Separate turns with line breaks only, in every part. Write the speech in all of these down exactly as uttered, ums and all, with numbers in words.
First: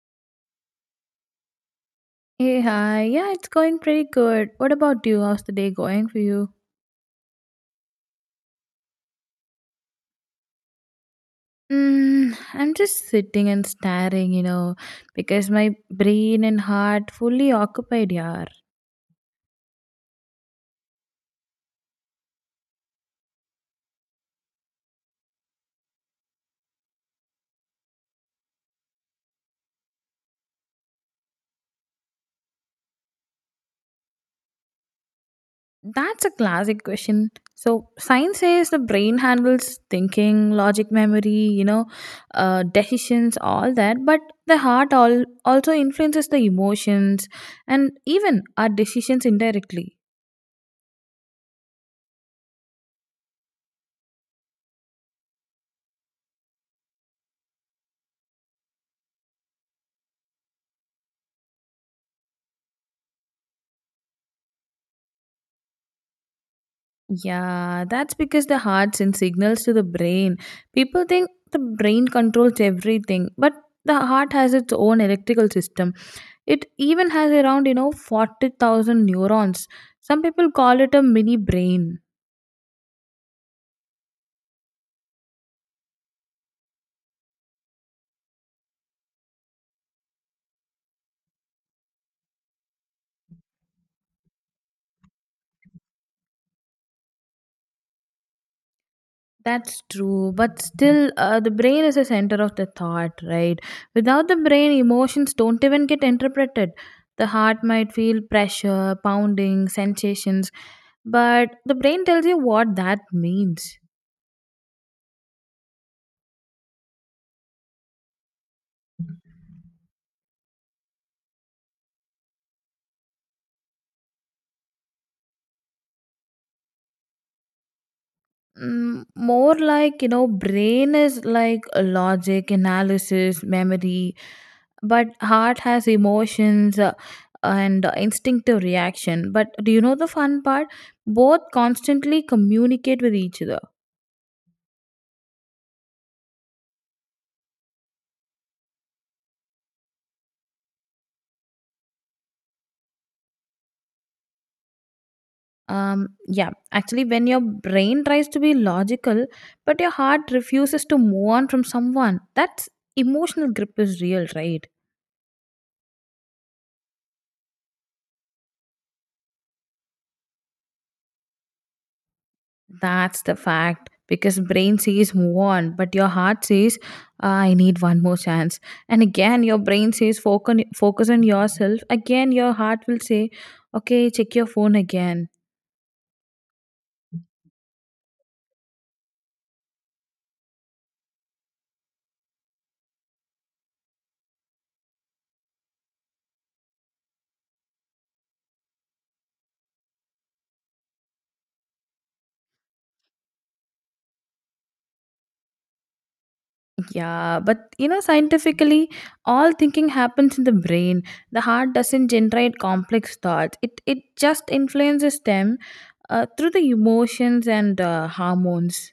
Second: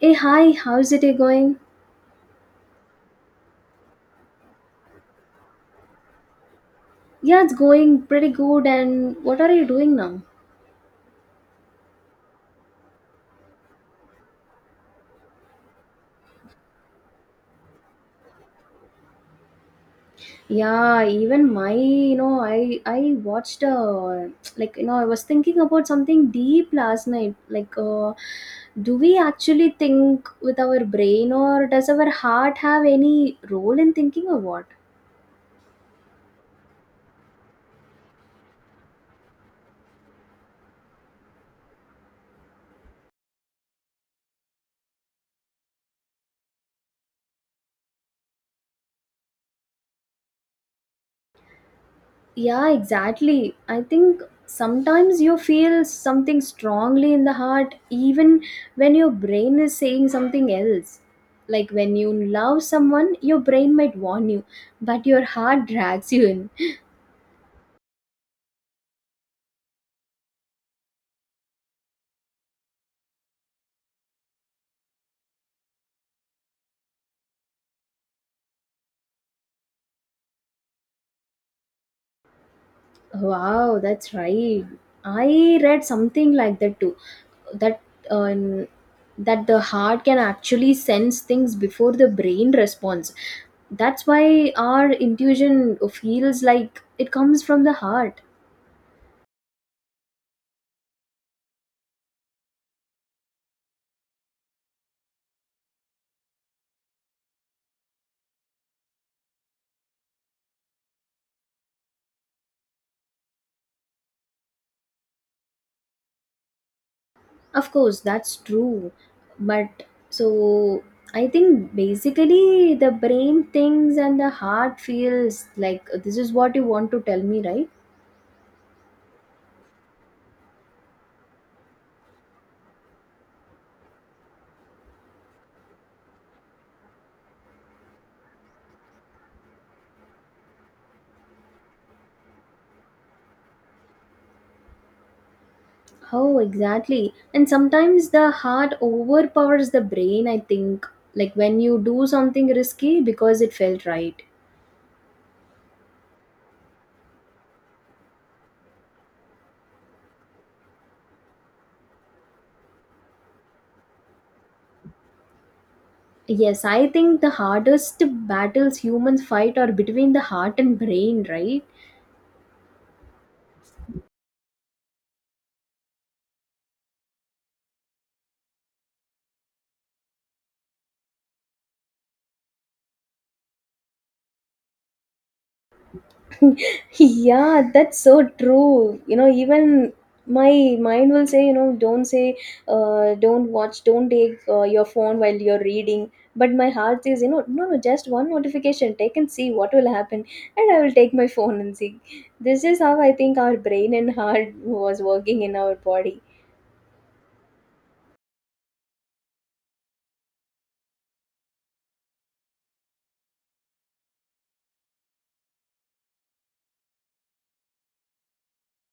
Hey, hi, how's it going?
Hey, hi. Yeah, it's going pretty good. What about you? How's the day going for you?
Yeah, it's going pretty good. And what are you doing now?
Mm, I'm just sitting and staring, you know, because my brain and heart fully occupied, yaar.
Yeah, even my, you know, I I watched uh, like you know, I was thinking about something deep last night. Like, uh, do we actually think with our brain, or does our heart have any role in thinking, or what?
That's a classic question. So, science says the brain handles thinking, logic, memory, you know, uh, decisions, all that. But the heart all also influences the emotions and even our decisions indirectly.
Yeah, exactly. I think sometimes you feel something strongly in the heart, even when your brain is saying something else. Like when you love someone, your brain might warn you, but your heart drags you in.
Yeah, that's because the heart sends signals to the brain. People think the brain controls everything, but the heart has its own electrical system. It even has around, you know, forty thousand neurons. Some people call it a mini brain.
Wow, that's right. I read something like that too. That um, that the heart can actually sense things before the brain responds. That's why our intuition feels like it comes from the heart.
That's true, but still, uh, the brain is the center of the thought, right? Without the brain, emotions don't even get interpreted. The heart might feel pressure, pounding, sensations, but the brain tells you what that means.
Of course, that's true. But so I think basically the brain thinks and the heart feels like this is what you want to tell me, right?
Mm, more like, you know, brain is like a logic, analysis, memory, but heart has emotions uh, and instinctive reaction. But do you know the fun part? Both constantly communicate with each other.
Oh, exactly. And sometimes the heart overpowers the brain, I think. Like when you do something risky because it felt right.
Um, yeah, actually, when your brain tries to be logical, but your heart refuses to move on from someone, that's emotional grip is real, right?
Yes, I think the hardest battles humans fight are between the heart and brain, right?
That's the fact because brain says move on, but your heart says, "Ah, I need one more chance. And again, your brain says focus on, focus on yourself. Again, your heart will say, okay, check your phone again."
Yeah, that's so true. You know, even my mind will say, you know don't say uh, don't watch, don't take uh, your phone while you're reading, but my heart says, you know no no just one notification, take and see what will happen. And I will take my phone and see. This is how I think our brain and heart was working in our body.
Yeah, but you know, scientifically, all thinking happens in the brain. The heart doesn't generate complex thoughts. It it just influences them uh, through the emotions and uh, hormones.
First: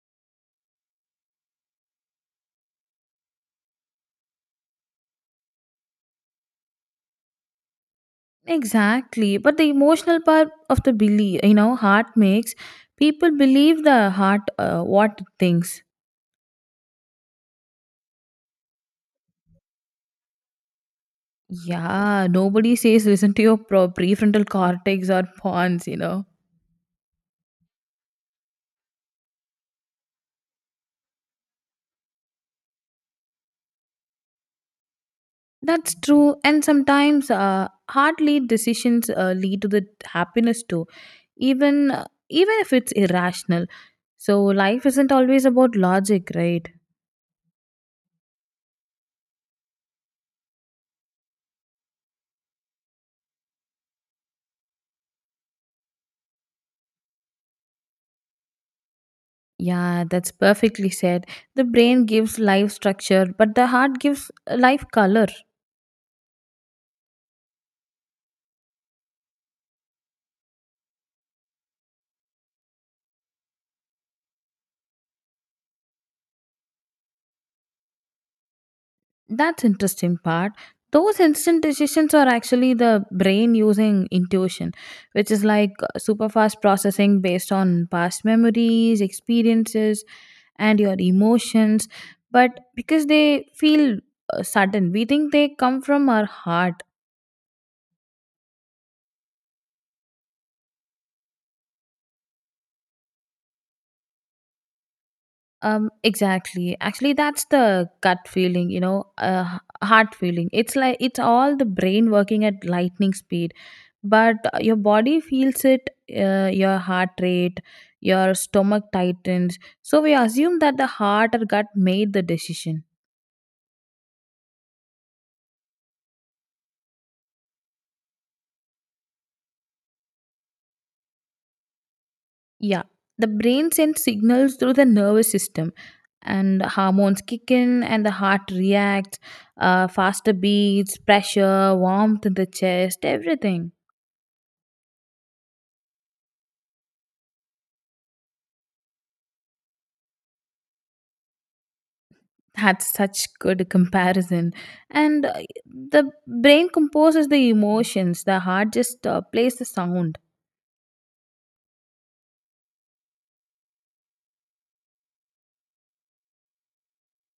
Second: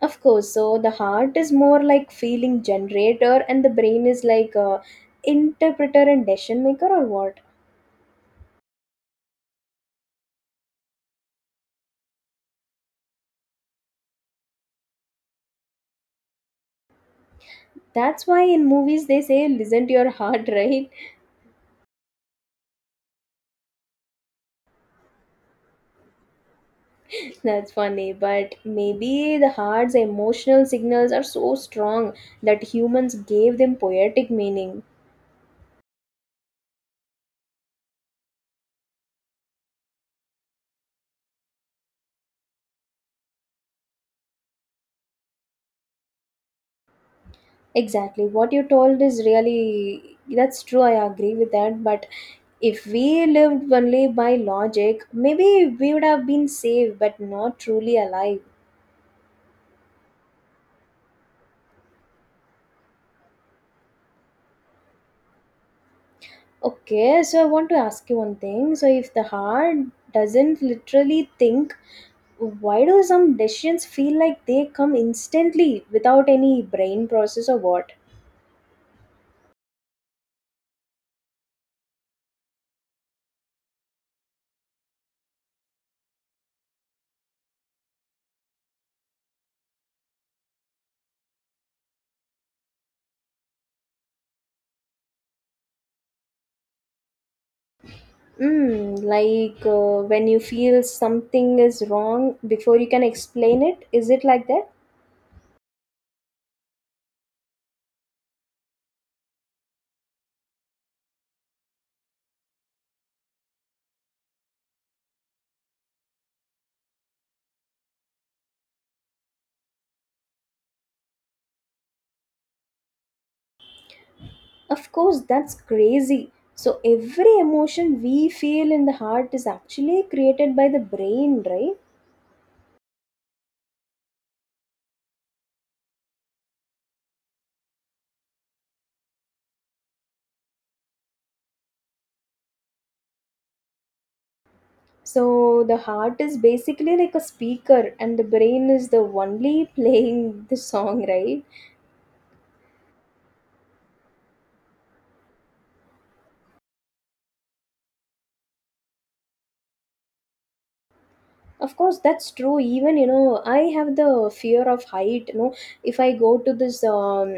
Of course. So the heart is more like feeling generator, and the brain is like uh interpreter and decision maker, or what?
Exactly. But the emotional part of the belief, you know, heart makes people believe the heart uh, what it thinks.
That's why in movies they say listen to your heart, right?
Yeah, nobody says listen to your pro- prefrontal cortex or pons, you know.
That's funny, but maybe the heart's emotional signals are so strong that humans gave them poetic meaning.
That's true. And sometimes uh, heart lead decisions uh, lead to the happiness too, even uh, even if it's irrational. So life isn't always about logic, right?
Exactly. What you told is really that's true. I agree with that, but if we lived only by logic, maybe we would have been safe but not truly alive.
Yeah, that's perfectly said. The brain gives life structure, but the heart gives uh, life color.
Okay, so I want to ask you one thing. So if the heart doesn't literally think, why do some decisions feel like they come instantly without any brain process, or what?
That's interesting part. Those instant decisions are actually the brain using intuition, which is like uh, super fast processing based on past memories, experiences, and your emotions. But because they feel uh, sudden, we think they come from our heart.
Mm, like uh, when you feel something is wrong before you can explain it, is it like that?
Um, exactly. Actually, that's the gut feeling, you know, uh, h- heart feeling. It's like it's all the brain working at lightning speed, but uh, your body feels it, uh, your heart rate, your stomach tightens. So we assume that the heart or gut made the decision.
Of course, that's crazy. So, every emotion we feel in the heart is actually created by the brain, right?
Yeah, the brain sends signals through the nervous system, and hormones kick in, and the heart reacts, uh, faster beats, pressure, warmth in the chest, everything.
So, the heart is basically like a speaker, and the brain is the only playing the song, right?
That's such good comparison. And uh, The brain composes the emotions, the heart just uh, plays the sound.
Of course, that's true. Even you know I have the fear of height. You know if I go to this um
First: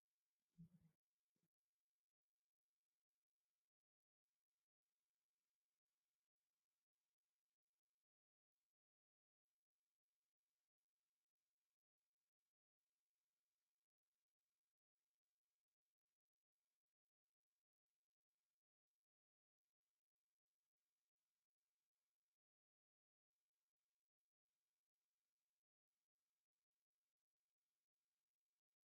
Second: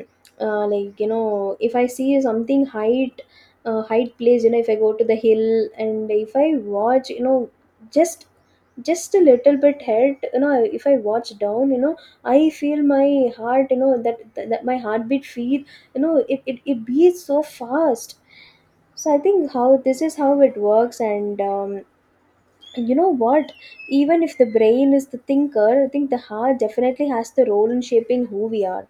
uh, like you know if I see something height, uh, height place, you know if I go to the hill and if I watch, you know just just a little bit head, you know if I watch down, you know I feel my heart. You know, that that, that my heartbeat feel, you know it, it it beats so fast. So I think how this is how it works. And um you know what, even if the brain is the thinker, I think the heart definitely has the role in shaping who we are.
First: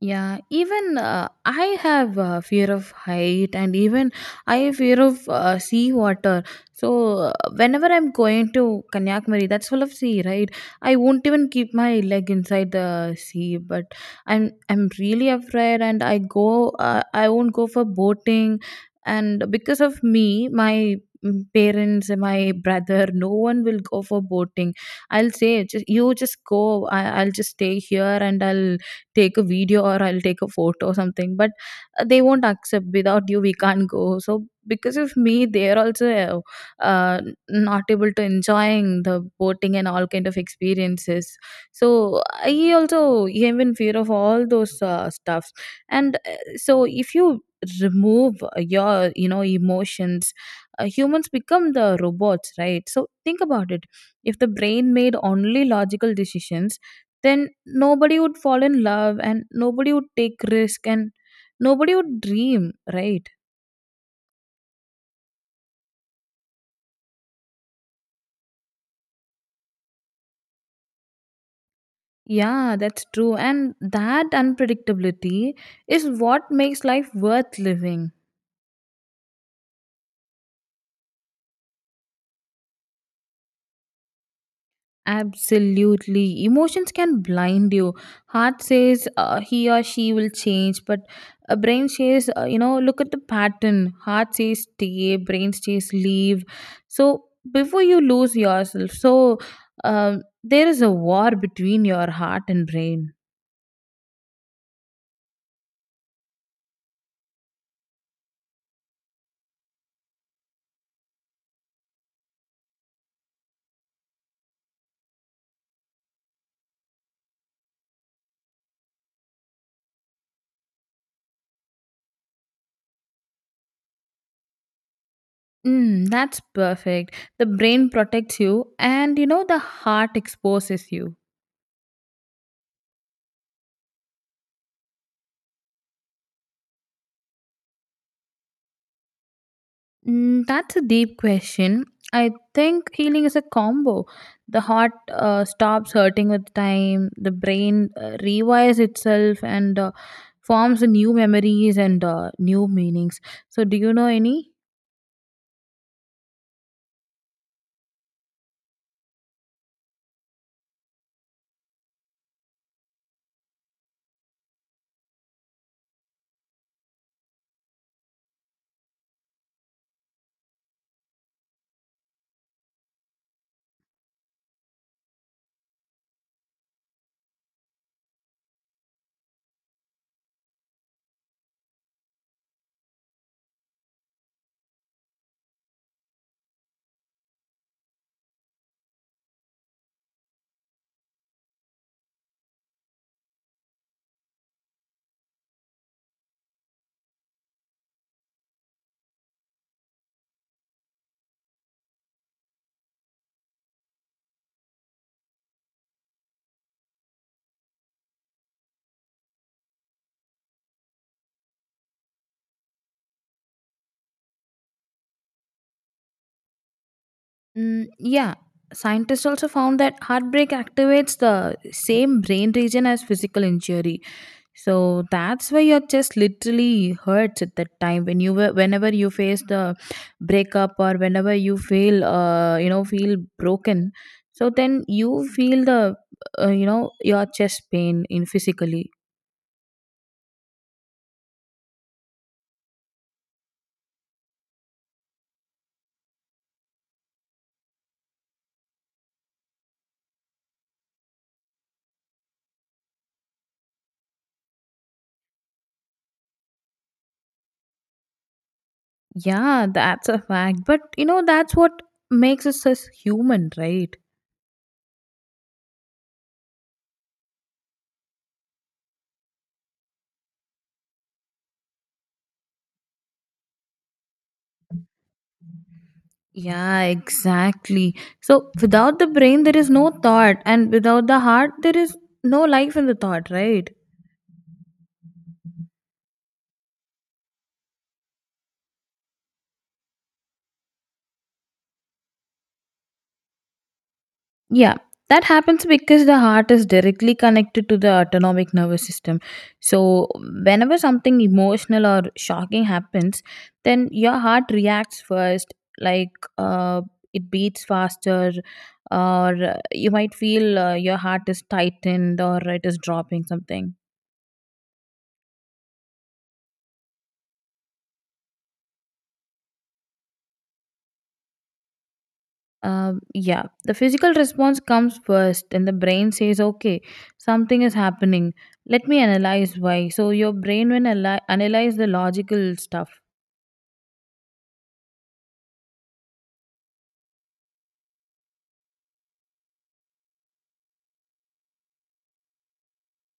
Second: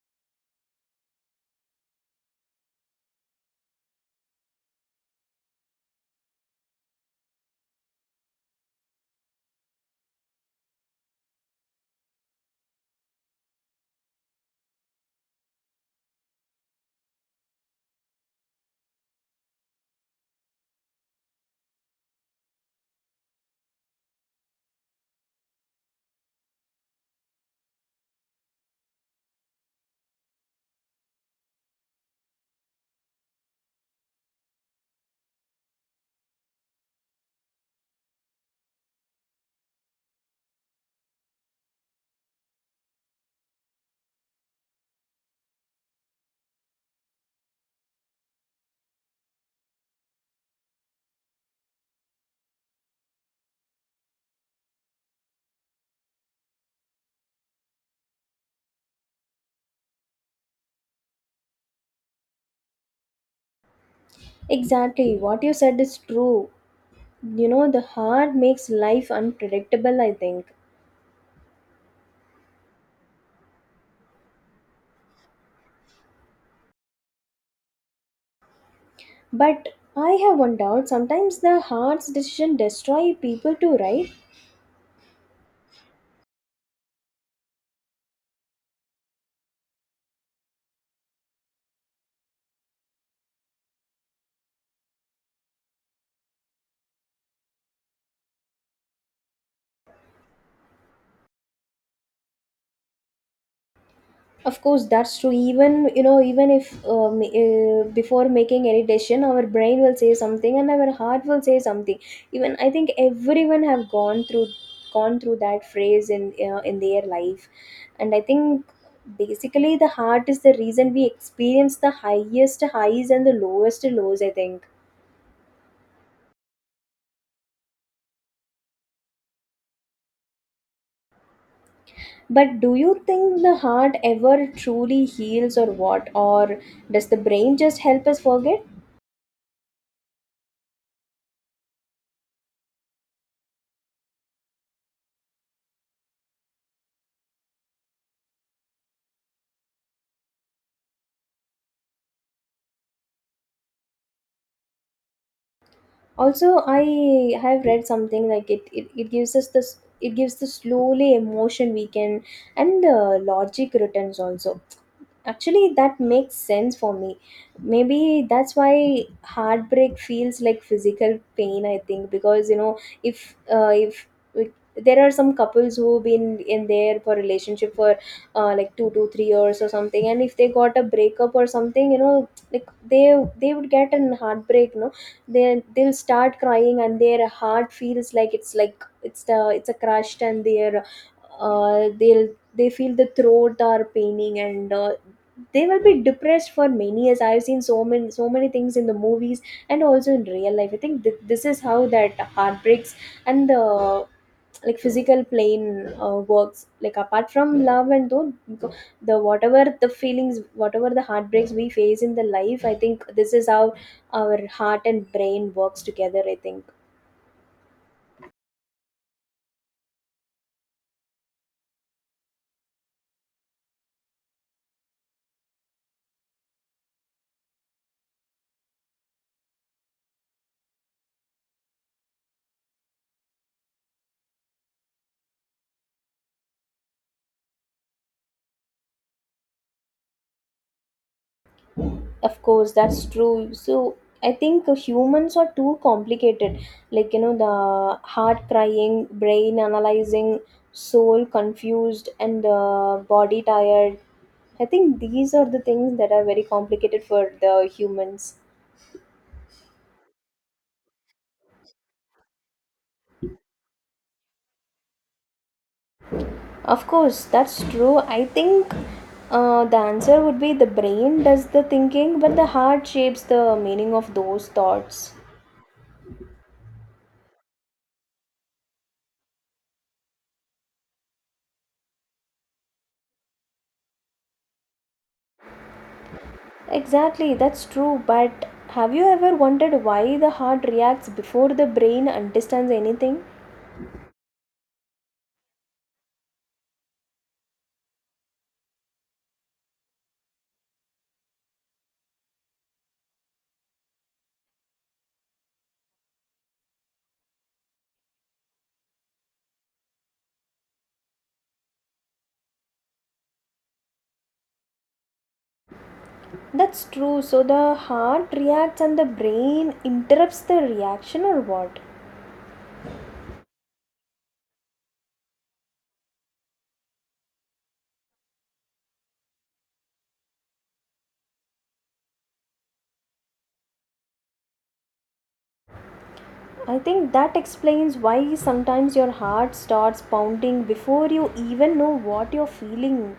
Yeah, even uh, I have uh, fear of height, and even I have fear of uh, sea water. So uh, whenever I'm going to Kanyakumari, that's full of sea, right? I won't even keep my leg inside the sea, but I'm I'm really afraid, and I go uh, I won't go for boating, and because of me, my mm, parents and my brother no one will go for boating. I'll say, "Just, you just go. I, I'll just stay here and I'll take a video or I'll take a photo or something." But uh, they won't accept. Without you, we can't go. So because of me, they're also uh, uh, not able to enjoying the boating and all kind of experiences. So I also am in fear of all those uh, stuffs. And uh, so if you remove your, you know, emotions, uh, humans become the robots, right? So think about it. If the brain made only logical decisions, then nobody would fall in love, and nobody would take risk, and nobody would dream, right?
Exactly, what you said is true. You know, the heart makes life unpredictable, I think.
Yeah, that's true. And that unpredictability is what makes life worth living.
But I have one doubt. Sometimes the heart's decision destroy people too, right?
Absolutely. Emotions can blind you. Heart says uh, he or she will change, but a brain says, uh, you know, look at the pattern. Heart says stay, brain says leave. So before you lose yourself, so um, there is a war between your heart and brain.
Of course, that's true. Even you know, even if um, uh, before making any decision, our brain will say something and our heart will say something. Even I think everyone have gone through gone through that phrase in uh, in their life, and I think basically the heart is the reason we experience the highest highs and the lowest lows, I think.
Mm, that's perfect. The brain protects you, and you know, the heart exposes you.
But do you think the heart ever truly heals or what, or does the brain just help us forget?
Mm, that's a deep question. I think healing is a combo. The heart uh, stops hurting with time, the brain uh, rewires itself and uh, forms new memories and uh, new meanings. So, do you know any?
Also, I have read something like it it, it gives us this, it gives the slowly emotion we can, and the logic returns also. Actually, that makes sense for me. Maybe that's why heartbreak feels like physical pain, I think. Because you know if uh, if there are some couples who've been in there for relationship for uh, like two to three years or something, and if they got a breakup or something, you know, like they they would get an heartbreak, no? They they'll start crying and their heart feels like it's like it's the it's a crushed, and their uh, they'll they feel the throat are paining, and uh, they will be depressed for many years. I've seen so many so many things in the movies and also in real life. I think th- this is how that heartbreaks and the like physical plane uh, works, like apart from love, and though the whatever the feelings, whatever the heartbreaks we face in the life, I think this is how our heart and brain works together, I think.
Mm, yeah, scientists also found that heartbreak activates the same brain region as physical injury. So that's why your chest literally hurts at that time when you were, whenever you face the breakup or whenever you feel, uh, you know, feel broken. So then you feel the uh, you know, your chest pain in physically.
Of course, that's true. So I think uh, humans are too complicated. Like, you know, the heart crying, brain analyzing, soul confused, and uh, body tired. I think these are the things that are very complicated for the humans.
Yeah, that's a fact. But you know that's what makes us as human, right?
Of course, that's true. I think uh, the answer would be the brain does the thinking, but the heart shapes the meaning of those thoughts.
Yeah, exactly. So without the brain, there is no thought, and without the heart, there is no life in the thought, right?
Exactly, that's true. But have you ever wondered why the heart reacts before the brain understands anything?
Yeah, that happens because the heart is directly connected to the autonomic nervous system. So whenever something emotional or shocking happens, then your heart reacts first, like uh, it beats faster, or uh, you might feel uh, your heart is tightened or it is dropping something.
That's true. So the heart reacts and the brain interrupts the reaction, or what?
Um, yeah, the physical response comes first, and the brain says, "Okay, something is happening. Let me analyze why." So your brain will ali- analyze the logical stuff.
I think that explains why sometimes your heart starts pounding before you even know what you're feeling.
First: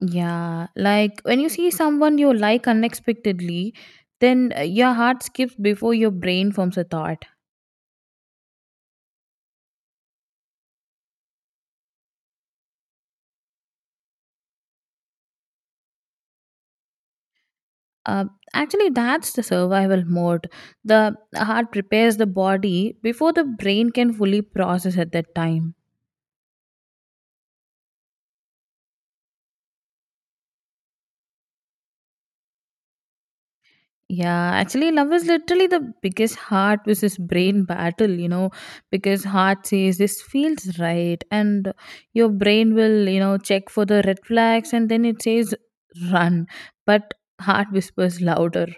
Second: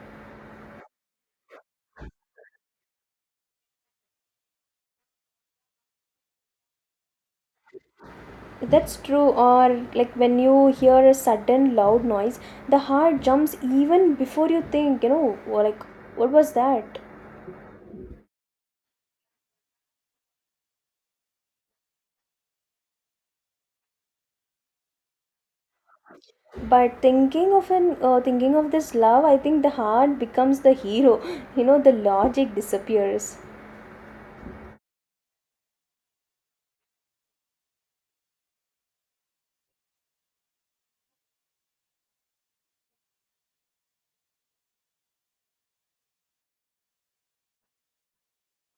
Yeah, like when you see someone you like unexpectedly, then uh, your heart skips before your brain forms a thought.
That's true, or like when you hear a sudden loud noise, the heart jumps even before you think, you know, or like, what was that?
Uh, actually, that's the survival mode. The heart prepares the body before the brain can fully process at that time.
but thinking of an uh, thinking of this love, I think the heart becomes the hero. You know, the logic disappears.
Yeah, actually, love is literally the biggest heart versus brain battle, you know, because heart says this feels right, and your brain will, you know, check for the red flags and then it says run, but heart whispers louder.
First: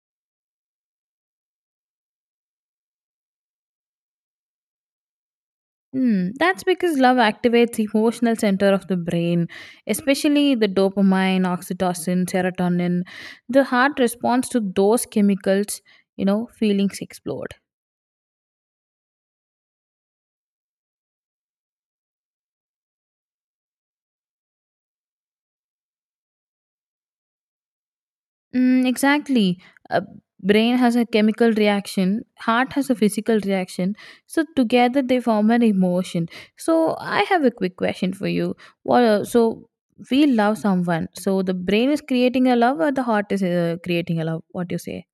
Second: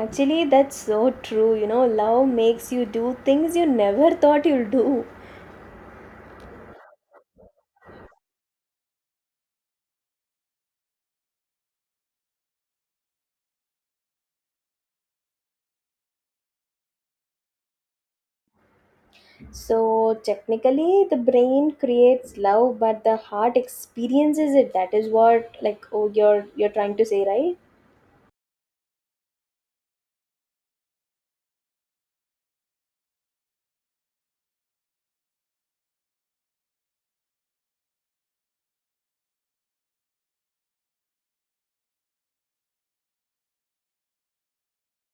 Actually, that's so true. You know, love makes you do things you never thought you'll do.
Hmm, that's because love activates the emotional center of the brain, especially the dopamine, oxytocin, serotonin. The heart responds to those chemicals, you know, feelings explode.
So technically the brain creates love, but the heart experiences it. That is what, like, oh, you're you're trying to say, right?
Mm, exactly. Uh, brain has a chemical reaction, heart has a physical reaction. So together they form an emotion. So I have a quick question for you. What? Uh, so we love someone. So the brain is creating a love, or the heart is uh, creating a love. What do you say?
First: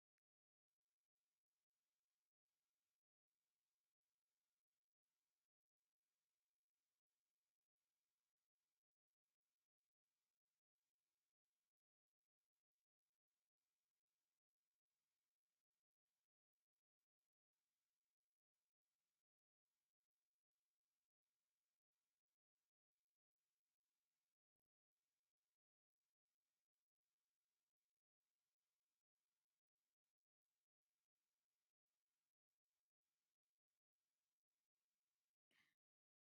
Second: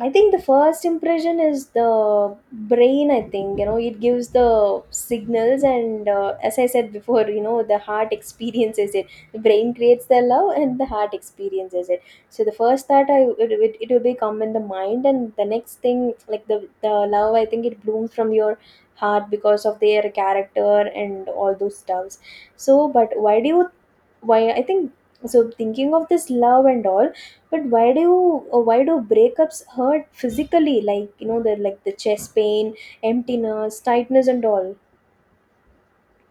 I think the first impression is the brain. I think you know it gives the signals, and uh, as I said before, you know the heart experiences it. The brain creates the love, and the heart experiences it. So the first thought, I it, it, it will be come in the mind, and the next thing, like the the love, I think it blooms from your heart because of their character and all those stuffs. So, but why do you why I think so thinking of this love and all, but why do you, uh, why do breakups hurt physically, like, you know, they're like the chest pain, emptiness, tightness and all?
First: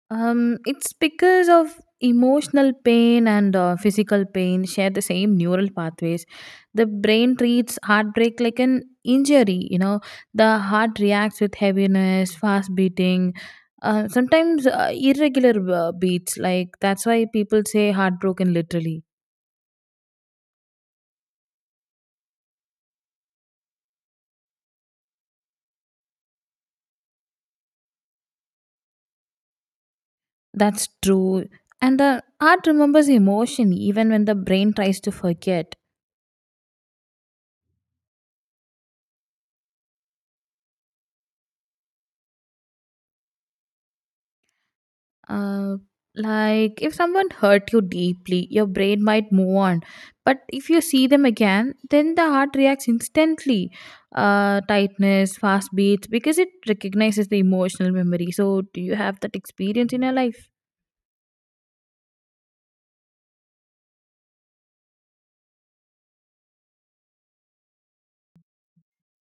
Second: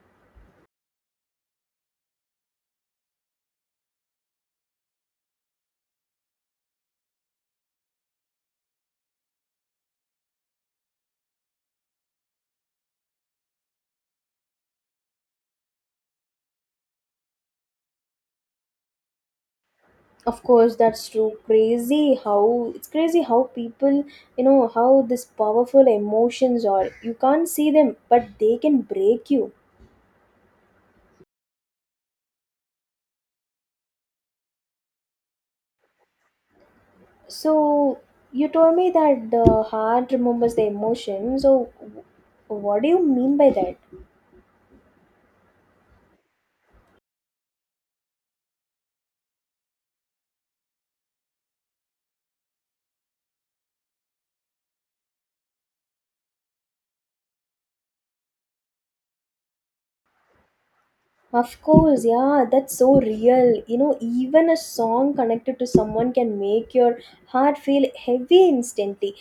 Um, it's because of emotional pain and uh, physical pain share the same neural pathways. The brain treats heartbreak like an injury. You know, the heart reacts with heaviness, fast beating, uh, sometimes uh, irregular uh, beats. Like that's why people say heartbroken literally.
Of course, that's true. Crazy how It's crazy how people, you know, how this powerful emotions are. You can't see them, but they can break you.
That's true. And the heart remembers emotion even when the brain tries to forget.
So you told me that the heart remembers the emotion. So w- what do you mean by that?
Uh, like if someone hurt you deeply, your brain might move on, but if you see them again, then the heart reacts instantly. Uh, tightness, fast beats, because it recognizes the emotional memory. So, do you have that experience in your life?
Of course, yeah, that's so real. You know, even a song connected to someone can make your heart feel heavy instantly.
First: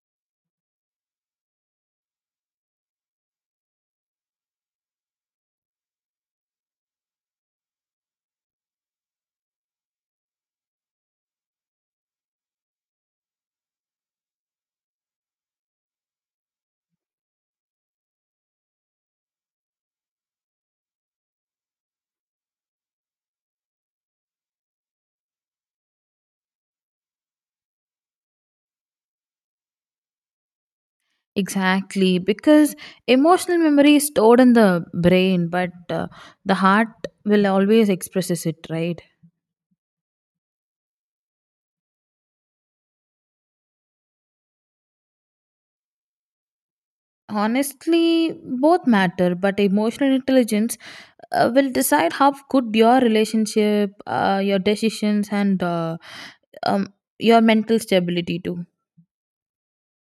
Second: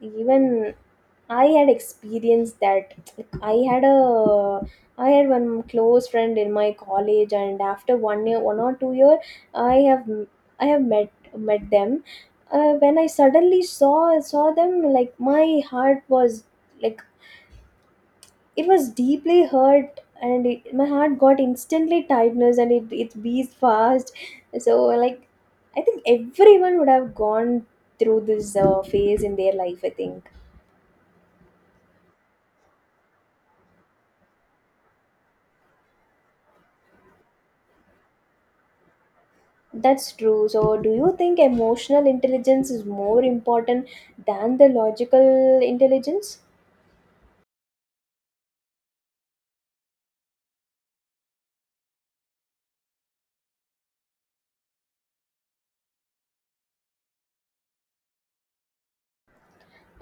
Even I had experienced that. Like, I had a I had one close friend in my college, and after one year, one or two year, I have I have met met them. Uh, when I suddenly saw saw them, like my heart was like it was deeply hurt, and it, my heart got instantly tightness, and it, it beats fast. So, like, I think everyone would have gone through this uh, phase in their life, I think.
Exactly, because emotional memory is stored in the brain, but uh, the heart will always expresses it, right?
That's true. So do you think emotional intelligence is more important than the logical intelligence?
Honestly, both matter, but emotional intelligence uh, will decide how good your relationship, uh, your decisions, and uh, um, your mental stability too.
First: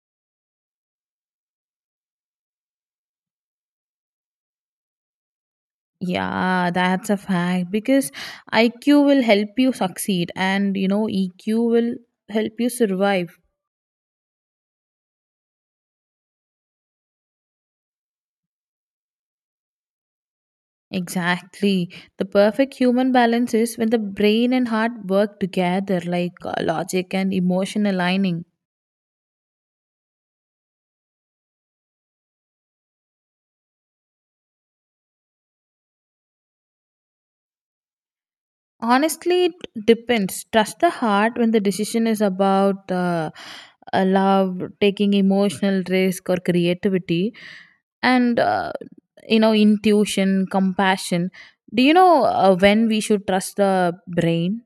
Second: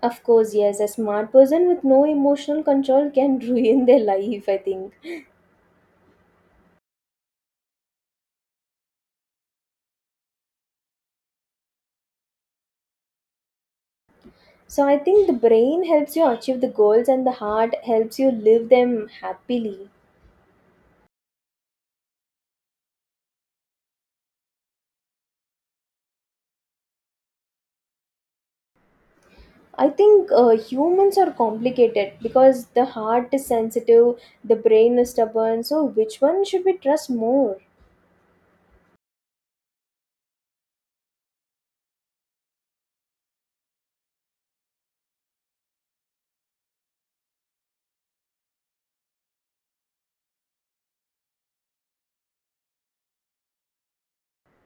Of course, yes. A smart person with no emotional control can ruin their life, I think.
Yeah, that's a fact because I Q will help you succeed, and you know, E Q will help you survive.
So I think the brain helps you achieve the goals and the heart helps you live them happily.
Exactly. The perfect human balance is when the brain and heart work together, like uh, logic and emotion aligning.
I think uh, humans are complicated because the heart is sensitive, the brain is stubborn. So, which one should we trust more?
Honestly, it depends. Trust the heart when the decision is about uh, uh, love, taking emotional risk, or creativity, and uh, you know, intuition, compassion. Do you know uh, when we should trust the brain?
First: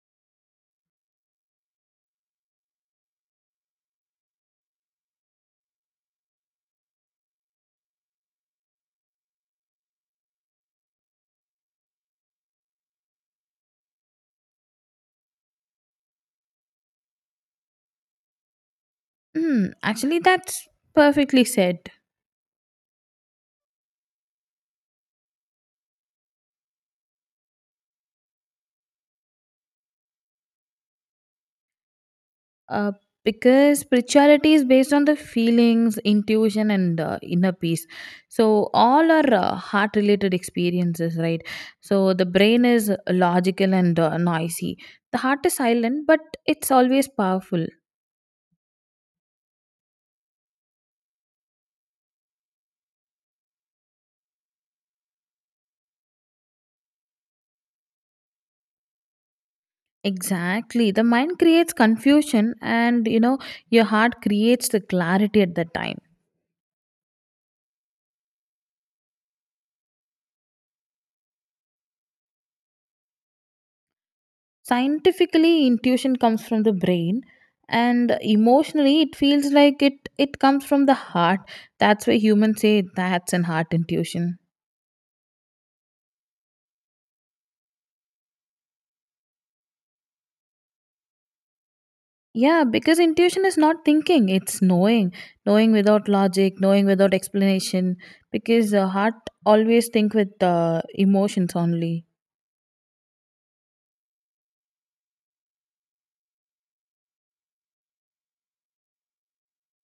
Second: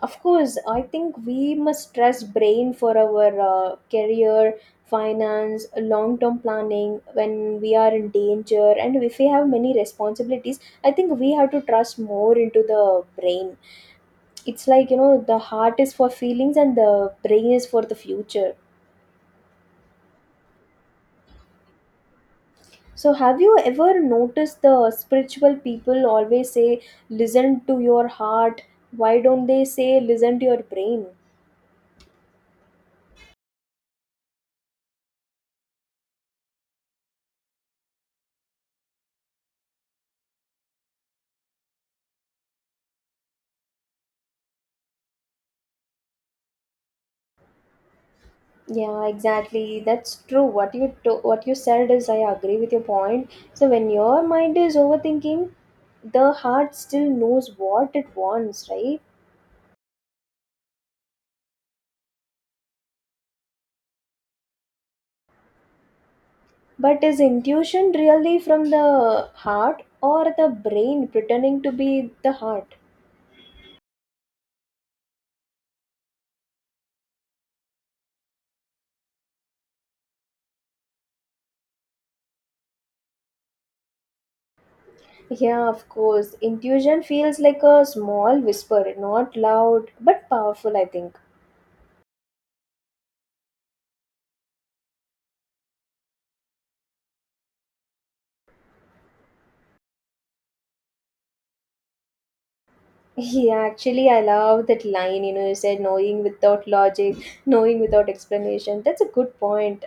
Of course, I think we must trust brain for our uh, career, finance, long-term planning, when we are in danger and if we have many responsibilities, I think we have to trust more into the brain. It's like, you know, the heart is for feelings and the brain is for the future.
Hmm, actually, that's perfectly said.
So, have you ever noticed the spiritual people always say, listen to your heart? Why don't they say, listen to your brain?
uh, because spirituality is based on the feelings, intuition, and uh, inner peace, so all are uh, heart related experiences, right? So the brain is logical and uh, noisy. The heart is silent, but it's always powerful.
Yeah, exactly. That's true. What you to- what you said is, I agree with your point. So when your mind is overthinking, the heart still knows what it wants, right?
Exactly, the mind creates confusion, and you know, your heart creates the clarity at that time.
But is intuition really from the heart or the brain pretending to be the heart?
Scientifically, intuition comes from the brain, and emotionally it feels like it it comes from the heart. That's why humans say that's an heart intuition.
Yeah, of course. Intuition feels like a small whisper, not loud but powerful, I think.
Yeah, because intuition is not thinking, it's knowing. Knowing without logic, knowing without explanation, because the heart always think with uh, emotions only.
Yeah, actually, I love that line. You know, you said knowing without logic, knowing without explanation. That's a good point.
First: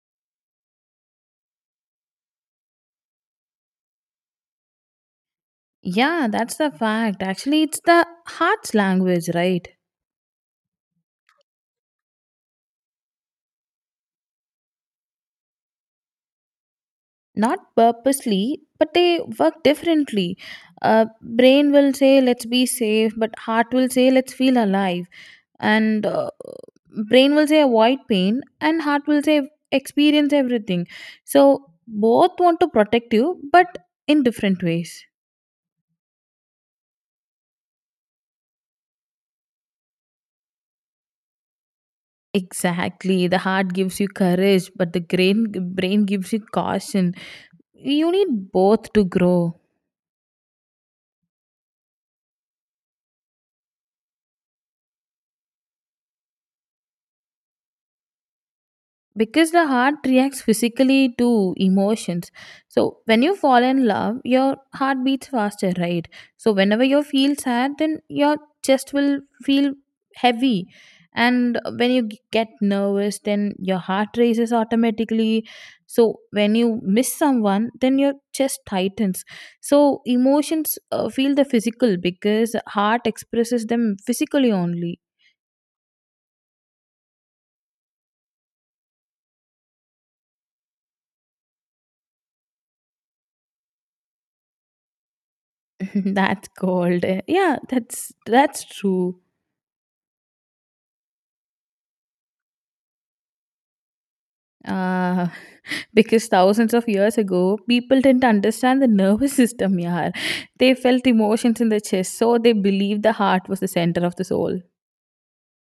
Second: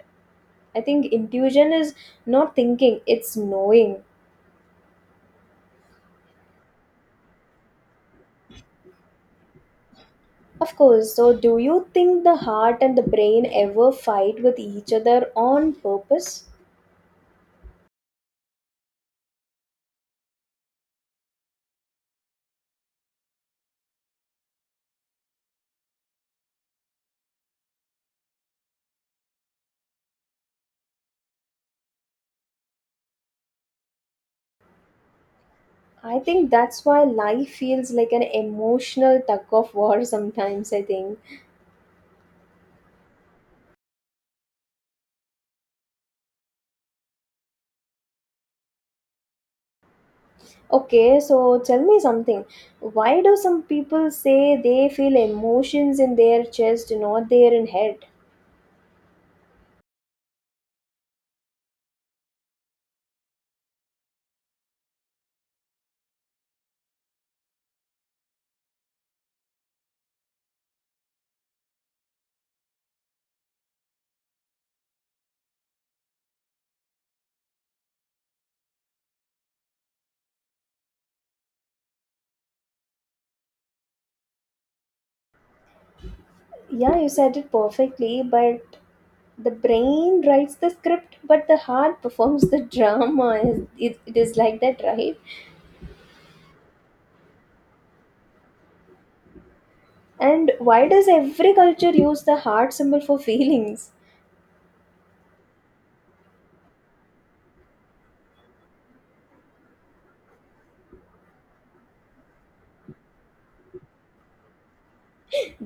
I think intuition is not thinking, it's knowing.
Yeah, that's the fact, actually. It's the heart's language, right?
Of course. So, do you think the heart and the brain ever fight with each other on purpose?
Not purposely, but they work differently. Uh, brain will say let's be safe, but heart will say let's feel alive. And uh, brain will say avoid pain and heart will say experience everything. So both want to protect you, but in different ways.
I think that's why life feels like an emotional tug of war sometimes, I think.
Exactly, the heart gives you courage, but the brain brain gives you caution. You need both to grow.
Okay, so tell me something. Why do some people say they feel emotions in their chest, not there in head?
Because the heart reacts physically to emotions. So when you fall in love, your heart beats faster, right? So whenever you feel sad, then your chest will feel heavy. And when you g- get nervous, then your heart races automatically. So when you miss someone, then your chest tightens. So emotions uh, feel the physical because heart expresses them physically only.
Yeah, you said it perfectly, but the brain writes the script, but the heart performs the drama. It, it is like that, right?
That's cold. Yeah, that's that's true.
And why does every culture use the heart symbol for feelings?
Uh, because thousands of years ago, people didn't understand the nervous system, yeah. They felt emotions in the chest, so they believed the heart was the center of the soul.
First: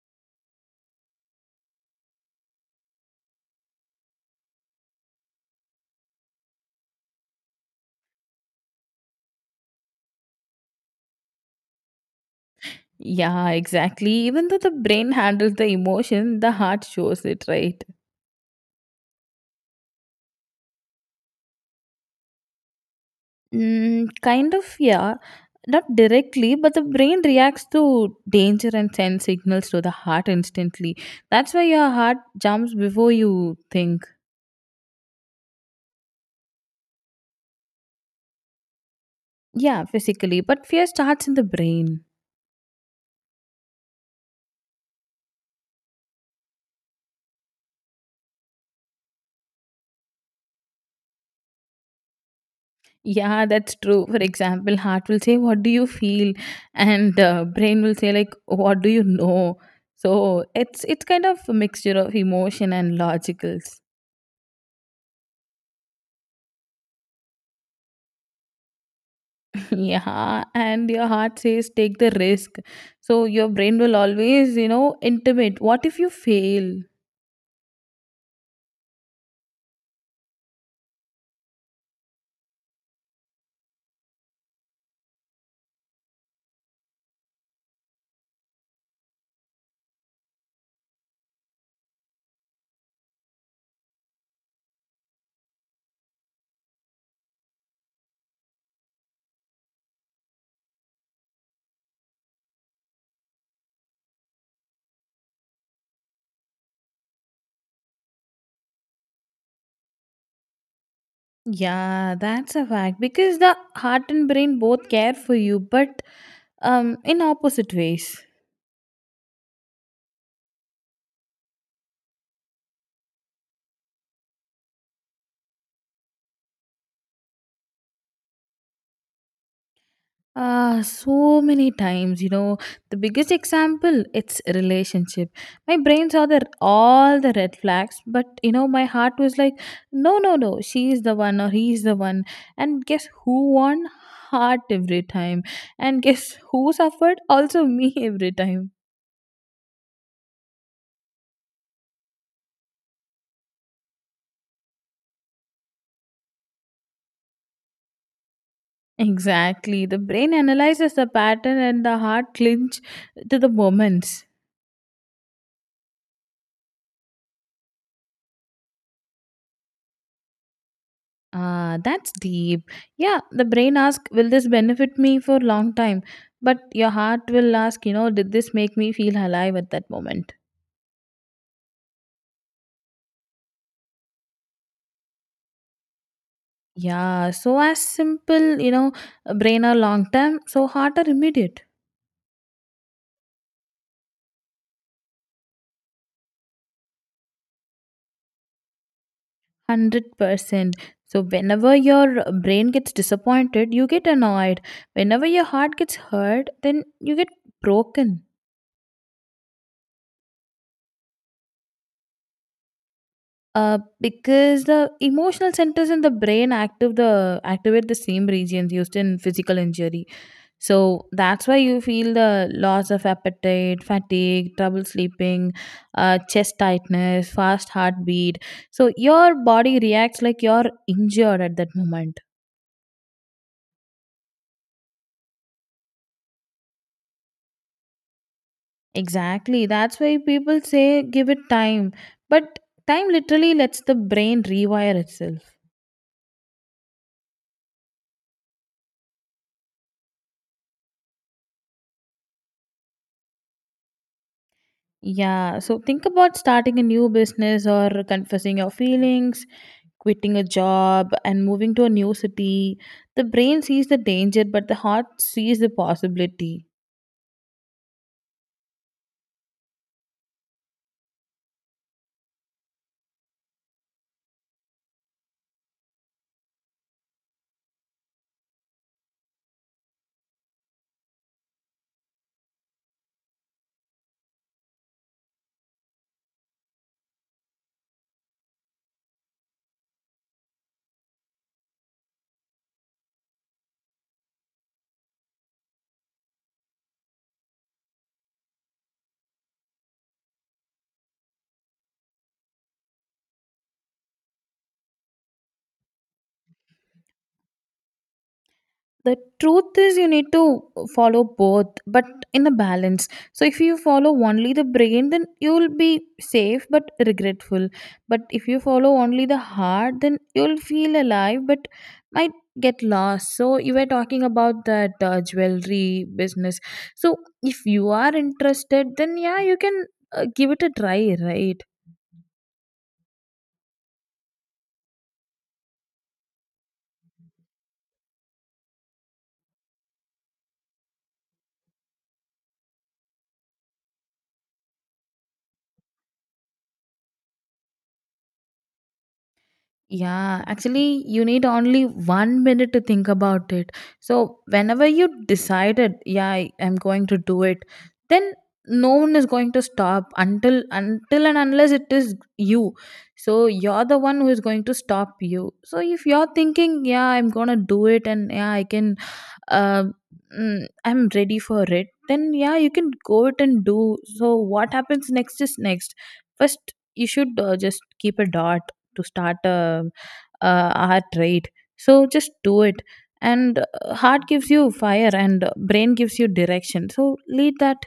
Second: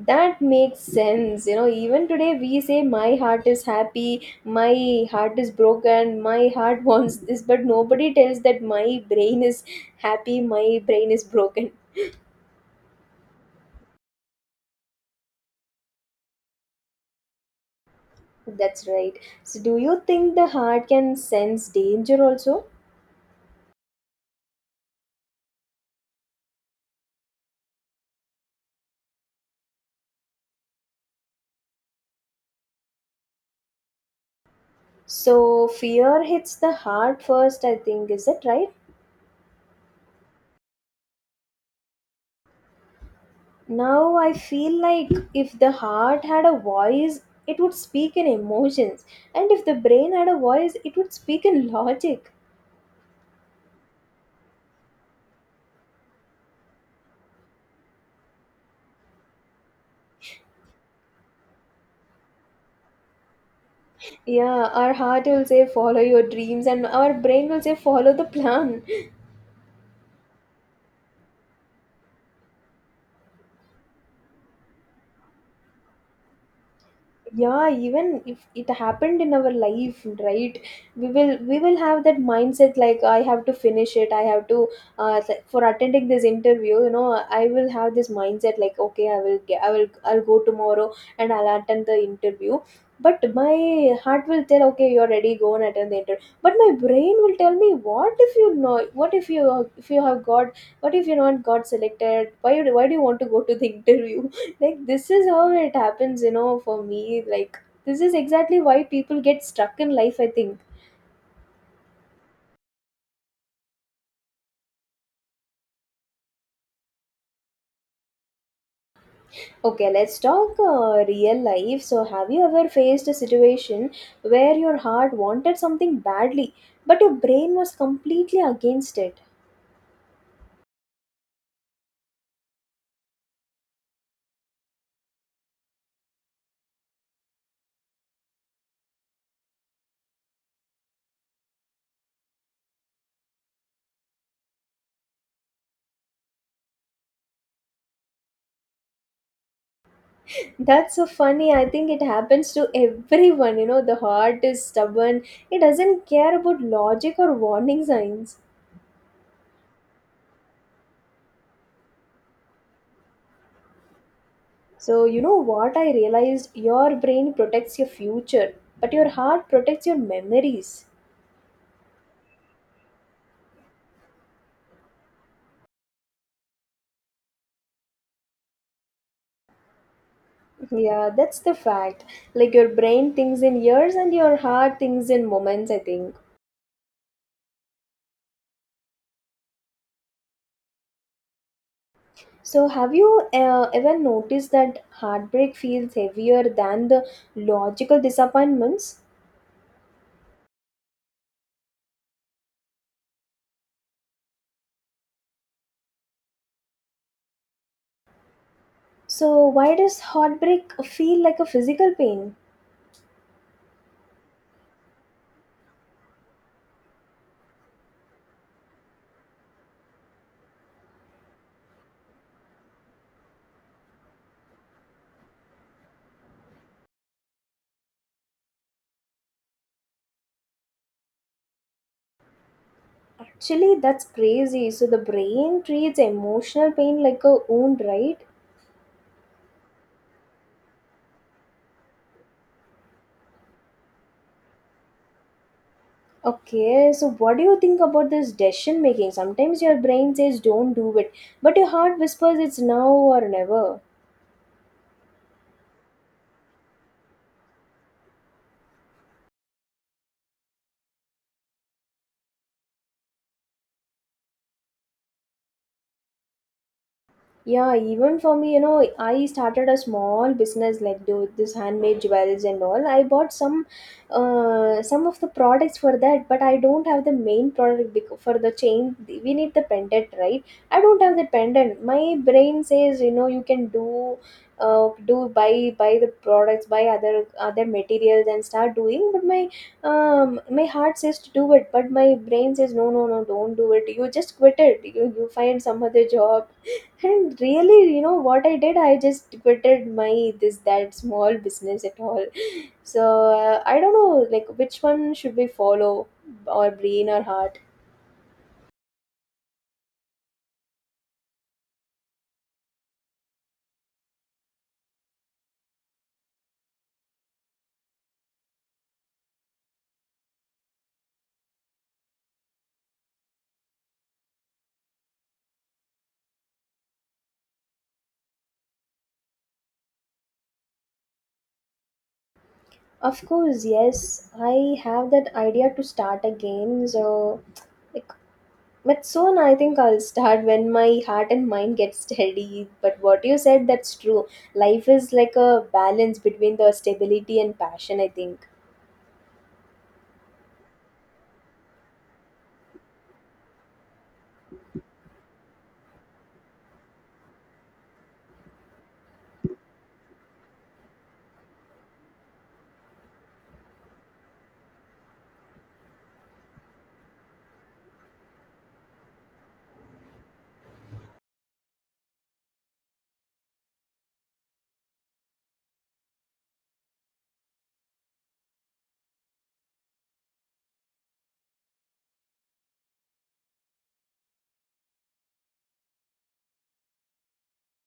That makes sense. You know, even today we say, my heart is happy, my heart is broken, my heart wants this, but nobody tells that my brain is happy, my brain is broken.
Yeah, exactly. Even though the brain handles the emotion, the heart shows it, right?
That's right. So, do you think the heart can sense danger also?
Mm, kind of, yeah. Not directly, but the brain reacts to danger and sends signals to the heart instantly. That's why your heart jumps before you think.
So, fear hits the heart first, I think. Is that right?
Yeah, physically, but fear starts in the brain.
Now, I feel like if the heart had a voice, it would speak in emotions, and if the brain had a voice, it would speak in logic.
Yeah, that's true. For example, heart will say, "What do you feel?" And uh, brain will say, "Like, what do you know?" So it's it's kind of a mixture of emotion and logicals.
Yeah, our heart will say follow your dreams and our brain will say follow the plan.
Yeah, and your heart says, "Take the risk." So your brain will always, you know, intimate. What if you fail?
Yeah, even if it happened in our life, right? We will we will have that mindset, like I have to finish it, I have to uh, th- for attending this interview, you know, I will have this mindset, like okay, i will get i will I'll go tomorrow and I'll attend the interview. But my heart will tell, okay, you're ready, go and attend the interview. But my brain will tell me, what if, you know, what if you, if you have got, what if you not got selected, why you- why do you want to go to the interview? Like, this is how it happens, you know, for me. Like, this is exactly why people get stuck in life, I think.
Yeah, that's a fact because the heart and brain both care for you, but um, in opposite ways.
Okay, let's talk uh, real life. So have you ever faced a situation where your heart wanted something badly but your brain was completely against it?
Ah, so many times, you know, the biggest example, it's a relationship. My brain saw the all the red flags, but you know, my heart was like, no, no, no, she is the one or he is the one. And guess who won? Heart every time. And guess who suffered? Also me every time.
That's so funny. I think it happens to everyone. You know, the heart is stubborn, it doesn't care about logic or warning signs.
Exactly. The brain analyzes the pattern and the heart clinch to the moments.
So, you know what I realized? Your brain protects your future, but your heart protects your memories.
Ah, that's deep. Yeah, the brain asks, will this benefit me for long time? But your heart will ask, you know, did this make me feel alive at that moment?
Yeah, that's the fact. Like, your brain thinks in years and your heart thinks in moments, I think.
Yeah, so as simple, you know, brain are long term, so heart are immediate.
So, have you uh, ever noticed that heartbreak feels heavier than the logical disappointments?
one hundred percent. So whenever your brain gets disappointed, you get annoyed. Whenever your heart gets hurt, then you get broken.
So, why does heartbreak feel like a physical pain?
Uh, because the emotional centers in the brain active the activate the same regions used in physical injury. So that's why you feel the loss of appetite, fatigue, trouble sleeping, uh, chest tightness, fast heartbeat. So your body reacts like you're injured at that moment.
Actually, that's crazy. So, the brain treats emotional pain like a wound, right?
Exactly. That's why people say give it time. But time literally lets the brain rewire itself.
Okay, so what do you think about this decision making? Sometimes your brain says don't do it, but your heart whispers it's now or never.
Yeah. So think about starting a new business or confessing your feelings, quitting a job and moving to a new city. The brain sees the danger, but the heart sees the possibility.
Yeah, even for me, you know, I started a small business, like do this handmade jewels and all. I bought some, uh, some of the products for that, but I don't have the main product bec- for the chain. We need the pendant, right? I don't have the pendant. My brain says, you know, you can do uh, do buy, buy the products, buy other other materials and start doing. But my um my heart says to do it, but my brain says no, no, no, don't do it, you just quit it, you, you find some other job. And really, you know what I did? I just quitted my this that small business at all. So uh, I don't know, like, which one should we follow, our brain or heart?
The truth is, you need to follow both, but in a balance. So if you follow only the brain, then you will be safe but regretful. But if you follow only the heart, then you'll feel alive but might get lost. So, you were talking about that uh, jewelry business. So, if you are interested, then yeah, you can uh, give it a try, right?
Of course, yes, I have that idea to start again. So, like, but soon I think I'll start when my heart and mind get steady. But what you said, that's true. Life is like a balance between the stability and passion, I think.
Yeah, actually, you need only one minute to think about it. So, whenever you decided, yeah, I am going to do it, then no one is going to stop until until and unless it is you. So you're the one who is going to stop you. So if you're thinking, yeah, I'm gonna do it, and yeah, I can uh, mm, I'm ready for it, then yeah, you can go it and do. So what happens next is next. First you should uh, just keep a dot to start a, a art, right? So just do it. And uh, heart gives you fire and uh, brain gives you direction, so lead that.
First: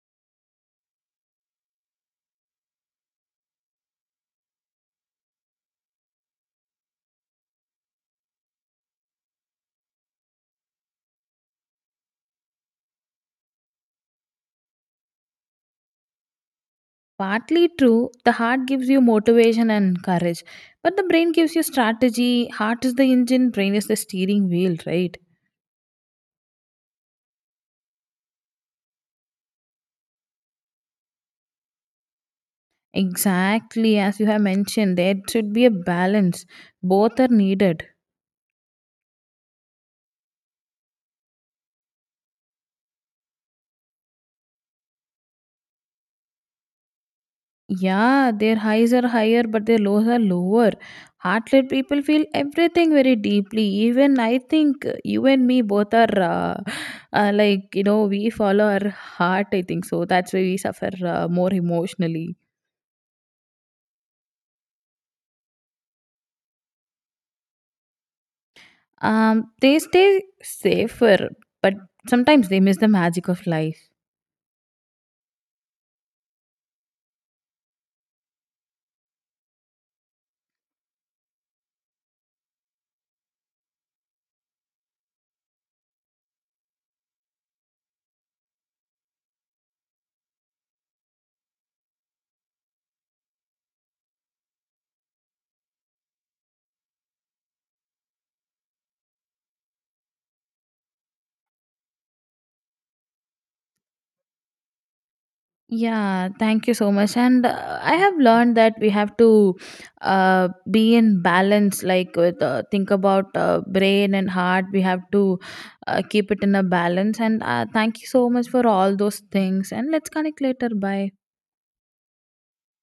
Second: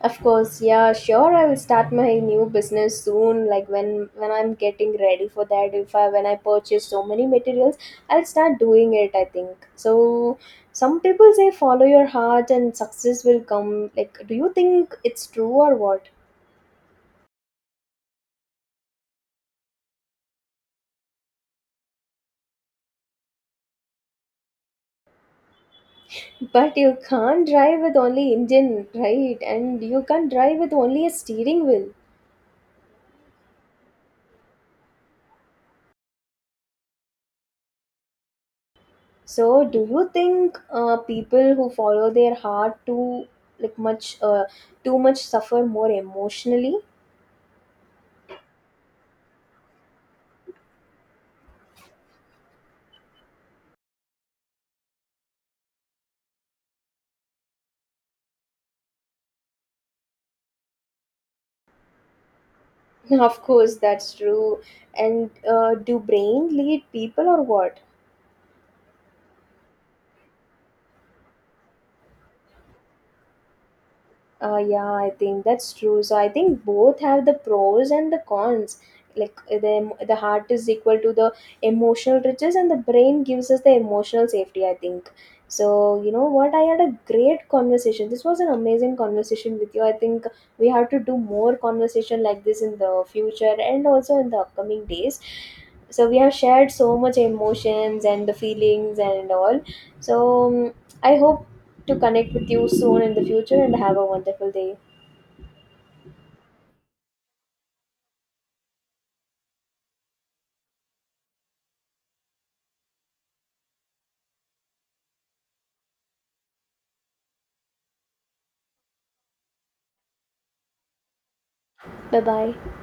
Of course, yeah, sure, I will start my new business soon, like when when I'm getting ready for that, if I when I purchase so many materials, I'll start doing it, I think. So some people say follow your heart and success will come. Like, do you think it's true or what?
Partly true. The heart gives you motivation and courage, but the brain gives you strategy. Heart is the engine, brain is the steering wheel, right?
But you can't drive with only engine, right? And you can't drive with only a steering wheel.
Exactly, as you have mentioned, there should be a balance. Both are needed.
So, do you think uh, people who follow their heart too like much uh, too much suffer more emotionally?
Yeah, their highs are higher, but their lows are lower. Heartlet people feel everything very deeply. Even I think uh, you and me both are uh, uh, like, you know, we follow our heart, I think so. That's why we suffer uh, more emotionally.
Of course, that's true. And uh, do brain lead people or what?
Um, they stay safer, but sometimes they miss the magic of life.
Uh, yeah, I think that's true. So I think both have the pros and the cons. Like uh, the em- the heart is equal to the emotional riches, and the brain gives us the emotional safety, I think. So you know what? I had a great conversation. This was an amazing conversation with you. I think we have to do more conversation like this in the future and also in the upcoming days. So we have shared so much emotions and the feelings and all. So, um, I hope to connect with you soon in the future and have a wonderful day.
Yeah, thank you so much. And uh, I have learned that we have to uh, be in balance, like with uh, think about uh, brain and heart. We have to uh, keep it in a balance. And uh, thank you so much for all those things. And let's connect later. Bye.
Bye bye.